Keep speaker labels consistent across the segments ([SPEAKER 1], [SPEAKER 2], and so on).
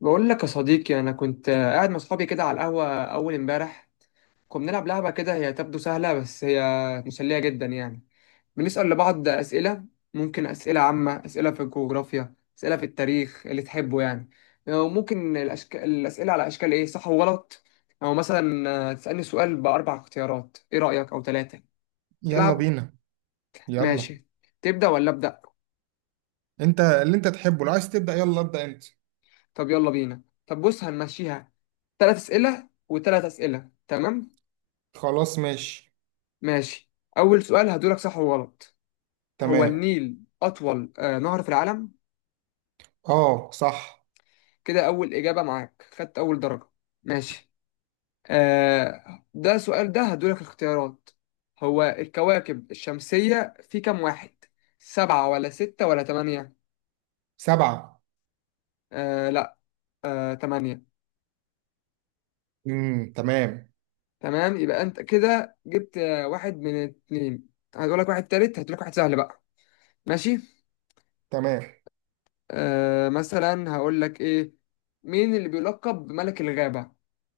[SPEAKER 1] بقول لك يا صديقي، انا كنت قاعد مع اصحابي كده على القهوه اول امبارح. كنا بنلعب لعبه كده، هي تبدو سهله بس هي مسليه جدا يعني. بنسال لبعض اسئله، ممكن اسئله عامه، اسئله في الجغرافيا، اسئله في التاريخ اللي تحبه يعني. وممكن الاسئله على اشكال ايه، صح وغلط، او مثلا تسالني سؤال باربع اختيارات، ايه رايك، او ثلاثه
[SPEAKER 2] يلا
[SPEAKER 1] تلعب.
[SPEAKER 2] بينا يلا
[SPEAKER 1] ماشي، تبدا ولا ابدا؟
[SPEAKER 2] انت اللي تحبه، لو عايز تبدأ يلا ابدأ انت.
[SPEAKER 1] طب يلا بينا، طب بص، هنمشيها ثلاث اسئله وثلاث اسئله، تمام؟
[SPEAKER 2] خلاص ماشي.
[SPEAKER 1] ماشي. أول سؤال هدولك صح وغلط. هو
[SPEAKER 2] تمام.
[SPEAKER 1] النيل أطول نهر في العالم؟
[SPEAKER 2] اه صح.
[SPEAKER 1] كده أول إجابة معاك، خدت أول درجة. ماشي. ده سؤال ده هدولك اختيارات. هو الكواكب الشمسية في كام واحد؟ سبعة ولا ستة ولا تمانية؟
[SPEAKER 2] سبعة.
[SPEAKER 1] آه، لا. آه، تمانية.
[SPEAKER 2] تمام.
[SPEAKER 1] تمام، يبقى أنت كده جبت واحد من اتنين. هدولك واحد تالت، هدولك واحد سهل بقى. ماشي.
[SPEAKER 2] تمام.
[SPEAKER 1] مثلا هقول لك ايه، مين اللي بيلقب بملك الغابة؟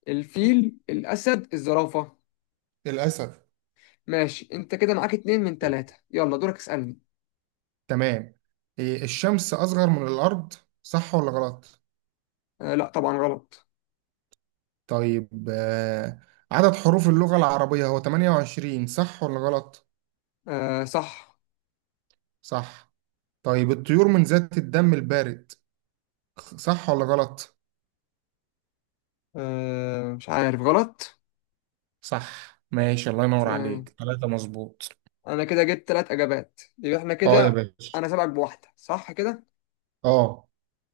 [SPEAKER 1] الفيل، الأسد، الزرافة؟
[SPEAKER 2] الأسد.
[SPEAKER 1] ماشي، انت كده معاك اتنين من تلاتة. يلا دورك، اسألني.
[SPEAKER 2] تمام. إيه، الشمس أصغر من الأرض؟ صح ولا غلط؟
[SPEAKER 1] آه لا، طبعا غلط.
[SPEAKER 2] طيب عدد حروف اللغة العربية هو 28، صح ولا غلط؟
[SPEAKER 1] آه صح.
[SPEAKER 2] صح. طيب الطيور من ذات الدم البارد، صح ولا غلط؟
[SPEAKER 1] آه، مش عارف، غلط.
[SPEAKER 2] صح ماشي، الله ينور
[SPEAKER 1] آه،
[SPEAKER 2] عليك، ثلاثة مظبوط.
[SPEAKER 1] انا كده جبت تلات اجابات، يبقى احنا
[SPEAKER 2] اه يا
[SPEAKER 1] كده
[SPEAKER 2] باشا.
[SPEAKER 1] انا سابقك بواحدة صح كده.
[SPEAKER 2] اه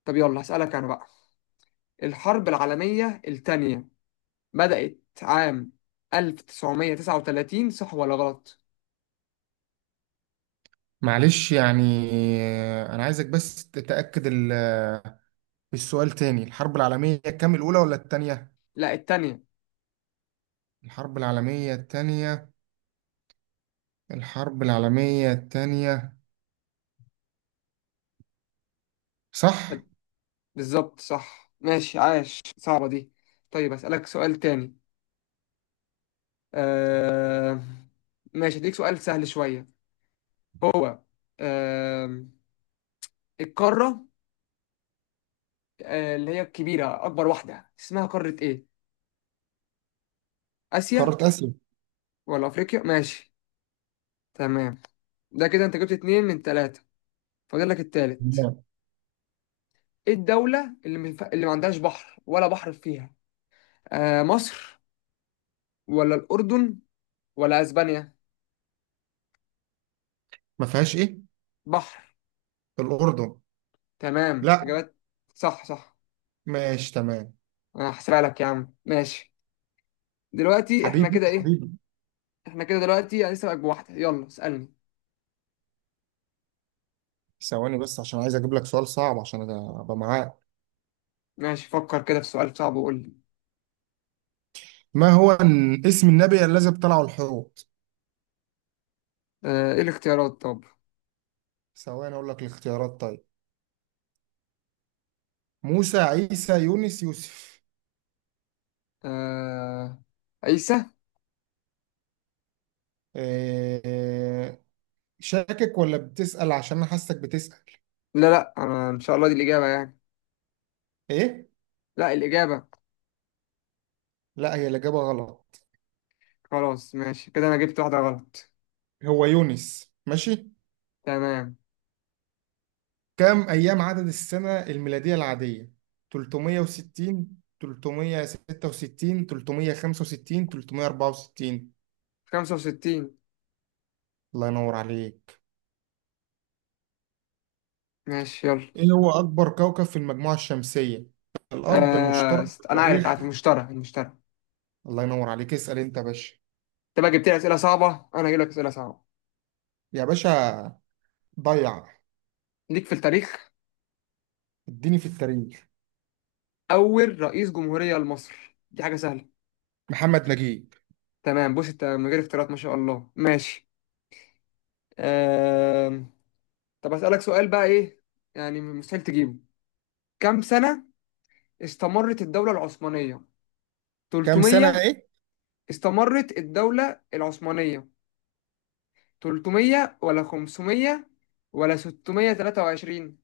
[SPEAKER 1] طب يلا هسألك انا بقى. الحرب العالمية التانية بدأت عام 1939، صح ولا غلط؟
[SPEAKER 2] معلش يعني. انا عايزك بس تتأكد السؤال تاني، الحرب العالمية كام، الأولى ولا التانية؟
[SPEAKER 1] لا، التانية.
[SPEAKER 2] الحرب العالمية التانية الحرب العالمية التانية. صح.
[SPEAKER 1] بالظبط صح، ماشي، عاش، صعبة دي. طيب أسألك سؤال تاني. آه... ماشي، أديك سؤال سهل شوية. هو آه... القارة، اللي هي الكبيرة، أكبر واحدة اسمها قارة إيه؟ آسيا
[SPEAKER 2] قارة آسيا.
[SPEAKER 1] ولا أفريقيا؟ ماشي، تمام. ده كده أنت جبت اتنين من تلاتة، فاضل لك التالت.
[SPEAKER 2] لا.
[SPEAKER 1] إيه الدولة اللي ما اللي ما عندهاش بحر ولا بحر فيها؟ مصر ولا الأردن ولا أسبانيا؟
[SPEAKER 2] ما فيهاش ايه؟
[SPEAKER 1] بحر.
[SPEAKER 2] الأردن.
[SPEAKER 1] تمام،
[SPEAKER 2] لا.
[SPEAKER 1] إجابات صح صح.
[SPEAKER 2] ماشي تمام.
[SPEAKER 1] انا هحسبها لك يا عم، ماشي. دلوقتي احنا
[SPEAKER 2] حبيبي
[SPEAKER 1] كده ايه،
[SPEAKER 2] حبيبي
[SPEAKER 1] احنا كده دلوقتي يعني لسه بقى بواحده. يلا اسالني.
[SPEAKER 2] ثواني بس، عشان عايز اجيب لك سؤال صعب عشان ابقى معاك.
[SPEAKER 1] ماشي، فكر كده في سؤال صعب وقول لي.
[SPEAKER 2] ما هو، اسم النبي الذي ابتلعه الحوت؟
[SPEAKER 1] آه، ايه الاختيارات طب؟
[SPEAKER 2] ثواني اقول لك الاختيارات، طيب، موسى، عيسى، يونس، يوسف.
[SPEAKER 1] آه، عيسى.
[SPEAKER 2] آه، شاكك ولا بتسأل؟ عشان انا حاسك بتسأل.
[SPEAKER 1] لا لا، انا ان شاء الله دي الاجابه يعني.
[SPEAKER 2] ايه؟
[SPEAKER 1] لا، الاجابه.
[SPEAKER 2] لا هي الإجابة غلط،
[SPEAKER 1] خلاص، ماشي، كده انا جبت واحده غلط.
[SPEAKER 2] هو يونس. ماشي،
[SPEAKER 1] تمام،
[SPEAKER 2] كم أيام عدد السنة الميلادية العادية؟ 360، 366، 365، 364؟
[SPEAKER 1] 65.
[SPEAKER 2] الله ينور عليك.
[SPEAKER 1] ماشي يلا.
[SPEAKER 2] ايه هو أكبر كوكب في المجموعة الشمسية؟ الأرض، المشترك،
[SPEAKER 1] انا عارف
[SPEAKER 2] التاريخ؟
[SPEAKER 1] عارف المشترى المشترى.
[SPEAKER 2] الله ينور عليك، اسأل انت يا باشا.
[SPEAKER 1] انت بقى جبت لي اسئله صعبه، انا هجيب لك اسئله صعبه
[SPEAKER 2] يا باشا ضيع،
[SPEAKER 1] ليك في التاريخ.
[SPEAKER 2] اديني في التاريخ.
[SPEAKER 1] اول رئيس جمهوريه لمصر، دي حاجه سهله.
[SPEAKER 2] محمد نجيب.
[SPEAKER 1] تمام، بص انت من غير اختيارات، ما شاء الله. ماشي. آم، طب اسألك سؤال بقى ايه، يعني مستحيل تجيبه. كم سنة استمرت الدولة العثمانية؟
[SPEAKER 2] كم سنة
[SPEAKER 1] 300.
[SPEAKER 2] ايه
[SPEAKER 1] استمرت الدولة العثمانية 300 ولا 500 ولا 623؟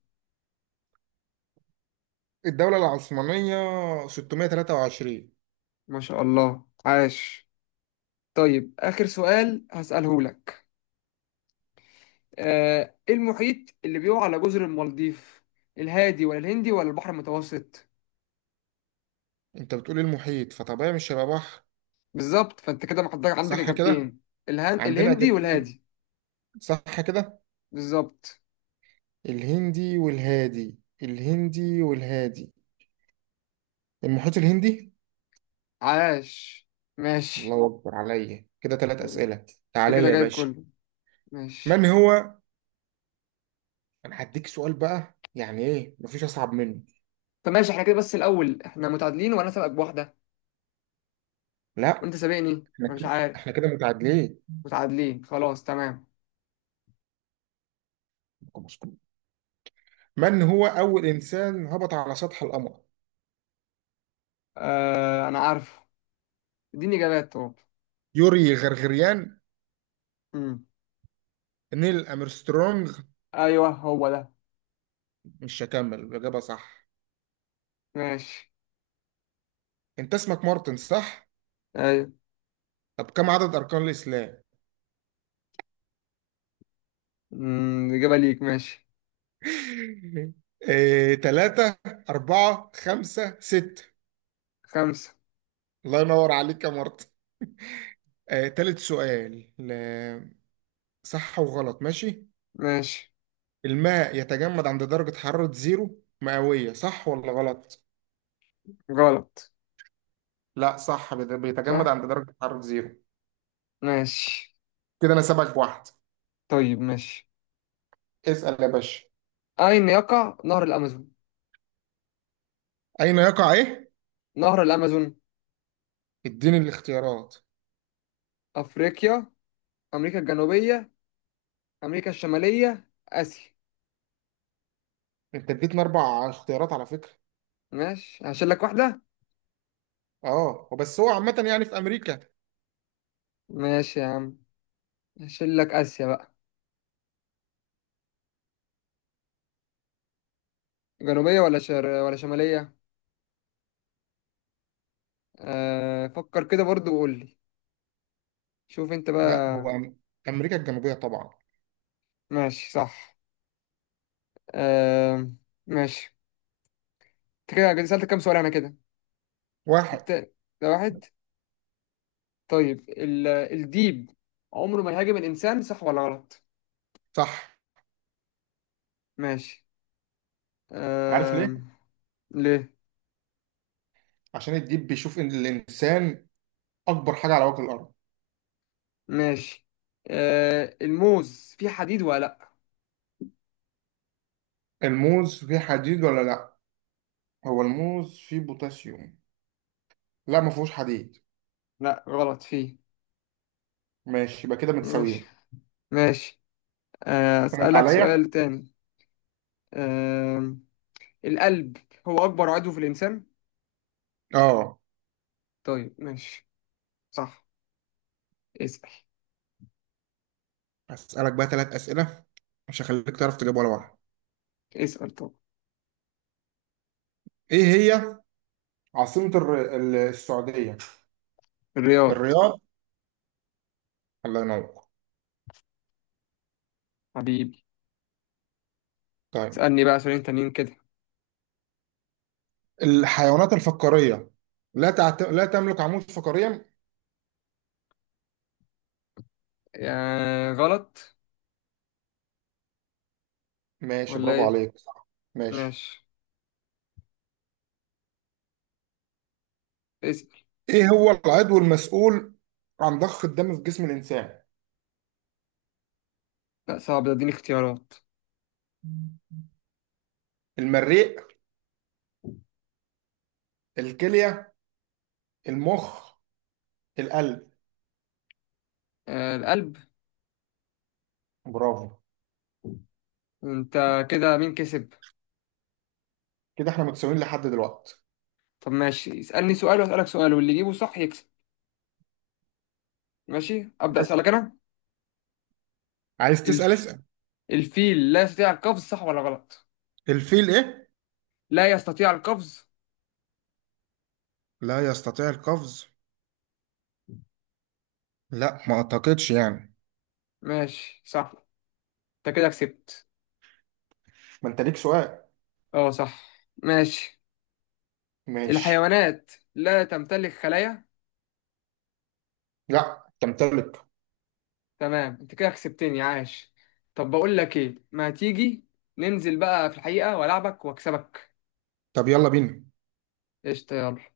[SPEAKER 2] الدولة العثمانية؟ 623.
[SPEAKER 1] ما شاء الله عاش. طيب آخر سؤال هسأله لك. ايه المحيط اللي بيقع على جزر المالديف؟ الهادي ولا الهندي ولا البحر المتوسط؟
[SPEAKER 2] انت بتقول إيه، المحيط؟ فطبيعي مش هيبقى بحر.
[SPEAKER 1] بالظبط، فانت كده محضر عندك
[SPEAKER 2] صح كده،
[SPEAKER 1] اجابتين.
[SPEAKER 2] عندنا
[SPEAKER 1] الهندي
[SPEAKER 2] اجابتين.
[SPEAKER 1] والهادي.
[SPEAKER 2] صح كده،
[SPEAKER 1] بالظبط.
[SPEAKER 2] الهندي والهادي، المحيط الهندي.
[SPEAKER 1] عاش، ماشي،
[SPEAKER 2] الله اكبر عليا، كده ثلاث اسئله.
[SPEAKER 1] انت
[SPEAKER 2] تعالى
[SPEAKER 1] كده
[SPEAKER 2] لي يا
[SPEAKER 1] جايب
[SPEAKER 2] باشا.
[SPEAKER 1] كله. ماشي.
[SPEAKER 2] من هو؟ انا هديك سؤال بقى، يعني ايه مفيش اصعب منه.
[SPEAKER 1] طب ماشي احنا كده، بس الاول احنا متعادلين وانا سابقك بواحده،
[SPEAKER 2] لا
[SPEAKER 1] وانت سابقني،
[SPEAKER 2] احنا
[SPEAKER 1] انا مش
[SPEAKER 2] كده احنا
[SPEAKER 1] عارف.
[SPEAKER 2] كده متعادلين.
[SPEAKER 1] متعادلين، خلاص تمام.
[SPEAKER 2] من هو اول انسان هبط على سطح القمر؟
[SPEAKER 1] آه انا عارف، اديني اجابات طب.
[SPEAKER 2] يوري غرغريان،
[SPEAKER 1] مم.
[SPEAKER 2] نيل امسترونج؟
[SPEAKER 1] ايوه هو ده.
[SPEAKER 2] مش هكمل، الإجابة صح.
[SPEAKER 1] ماشي.
[SPEAKER 2] أنت اسمك مارتن صح؟
[SPEAKER 1] ايوه.
[SPEAKER 2] طب كم عدد أركان الإسلام؟
[SPEAKER 1] مم، اجابه ليك، ماشي.
[SPEAKER 2] إيه، تلاتة، أربعة، خمسة، ستة؟
[SPEAKER 1] خمسه.
[SPEAKER 2] الله ينور عليك يا مارتن. تالت سؤال صح وغلط، ماشي.
[SPEAKER 1] ماشي.
[SPEAKER 2] الماء يتجمد عند درجة حرارة زيرو مئوية، صح ولا غلط؟
[SPEAKER 1] غلط.
[SPEAKER 2] لا صح، بيتجمد
[SPEAKER 1] صح.
[SPEAKER 2] عند درجة حرارة زيرو.
[SPEAKER 1] ماشي.
[SPEAKER 2] كده أنا سابقك بواحد.
[SPEAKER 1] طيب ماشي.
[SPEAKER 2] اسأل يا باشا.
[SPEAKER 1] اين يقع نهر الامازون؟
[SPEAKER 2] أين يقع إيه؟
[SPEAKER 1] نهر الأمازون؟
[SPEAKER 2] اديني الاختيارات.
[SPEAKER 1] أفريقيا، أمريكا الجنوبية، أمريكا الشمالية، آسيا.
[SPEAKER 2] أنت اديتنا أربع اختيارات على فكرة.
[SPEAKER 1] ماشي، هشيل لك واحدة.
[SPEAKER 2] اه وبس، هو عامة يعني في أمريكا.
[SPEAKER 1] ماشي يا عم، هشيل لك آسيا بقى. جنوبية ولا ولا شمالية؟ فكر كده برضو وقول لي، شوف أنت
[SPEAKER 2] لا
[SPEAKER 1] بقى.
[SPEAKER 2] هو أمريكا الجنوبية طبعا.
[SPEAKER 1] ماشي، صح. آه... ماشي. أنت كده سألت كام سؤال، أنا كده
[SPEAKER 2] واحد
[SPEAKER 1] الت- ده واحد. طيب الديب عمره ما يهاجم الإنسان، صح ولا غلط؟
[SPEAKER 2] صح.
[SPEAKER 1] ماشي.
[SPEAKER 2] عارف
[SPEAKER 1] آه...
[SPEAKER 2] ليه؟
[SPEAKER 1] ليه؟
[SPEAKER 2] عشان الديب بيشوف إن الإنسان أكبر حاجة على وجه الأرض.
[SPEAKER 1] ماشي. آه، الموز فيه حديد ولا لا؟
[SPEAKER 2] الموز فيه حديد ولا لأ؟ هو الموز فيه بوتاسيوم، لا ما فيهوش حديد.
[SPEAKER 1] لا غلط، فيه.
[SPEAKER 2] ماشي، يبقى كده
[SPEAKER 1] ماشي.
[SPEAKER 2] متساويين.
[SPEAKER 1] ماشي.
[SPEAKER 2] فاهم
[SPEAKER 1] اسألك
[SPEAKER 2] عليا؟
[SPEAKER 1] سؤال تاني. آه، القلب هو اكبر عضو في الانسان.
[SPEAKER 2] اه.
[SPEAKER 1] طيب ماشي، صح. اسأل.
[SPEAKER 2] أسألك بقى ثلاث أسئلة، مش هخليك تعرف تجاوب ولا واحدة.
[SPEAKER 1] اسأل طب.
[SPEAKER 2] إيه هي عاصمة السعودية؟
[SPEAKER 1] الرياض.
[SPEAKER 2] الرياض. الله ينور.
[SPEAKER 1] حبيبي.
[SPEAKER 2] طيب
[SPEAKER 1] اسألني بقى سؤالين تانيين كده.
[SPEAKER 2] الحيوانات الفقارية لا تملك عمود فقري.
[SPEAKER 1] آه غلط.
[SPEAKER 2] ماشي
[SPEAKER 1] ولا
[SPEAKER 2] برافو
[SPEAKER 1] ايه؟
[SPEAKER 2] عليك، صح. ماشي.
[SPEAKER 1] ماشي. اسأل.
[SPEAKER 2] ايه هو العضو المسؤول عن ضخ الدم في جسم الانسان؟
[SPEAKER 1] لا صعب ده، اديني اختيارات.
[SPEAKER 2] المريء، الكلية، المخ، القلب؟
[SPEAKER 1] آه، القلب.
[SPEAKER 2] برافو.
[SPEAKER 1] انت كده مين كسب؟
[SPEAKER 2] كده احنا متساويين لحد دلوقتي.
[SPEAKER 1] طب ماشي، اسألني سؤال واسألك سؤال، واللي يجيبه صح يكسب. ماشي، أبدأ
[SPEAKER 2] ماشي.
[SPEAKER 1] أسألك أنا.
[SPEAKER 2] عايز تسأل
[SPEAKER 1] الف...
[SPEAKER 2] اسأل.
[SPEAKER 1] الفيل لا يستطيع القفز، صح ولا غلط؟
[SPEAKER 2] الفيل ايه؟
[SPEAKER 1] لا يستطيع القفز.
[SPEAKER 2] لا يستطيع القفز. لا ما اعتقدش يعني.
[SPEAKER 1] ماشي، صح، انت كده كسبت.
[SPEAKER 2] ما انت ليك سؤال.
[SPEAKER 1] اه صح، ماشي.
[SPEAKER 2] ماشي.
[SPEAKER 1] الحيوانات لا تمتلك خلايا.
[SPEAKER 2] لا تمتلك.
[SPEAKER 1] تمام، انت كده كسبتني، عاش. طب بقول لك ايه، ما تيجي ننزل بقى في الحقيقة والعبك واكسبك.
[SPEAKER 2] طب يلا بينا.
[SPEAKER 1] قشطة، يلا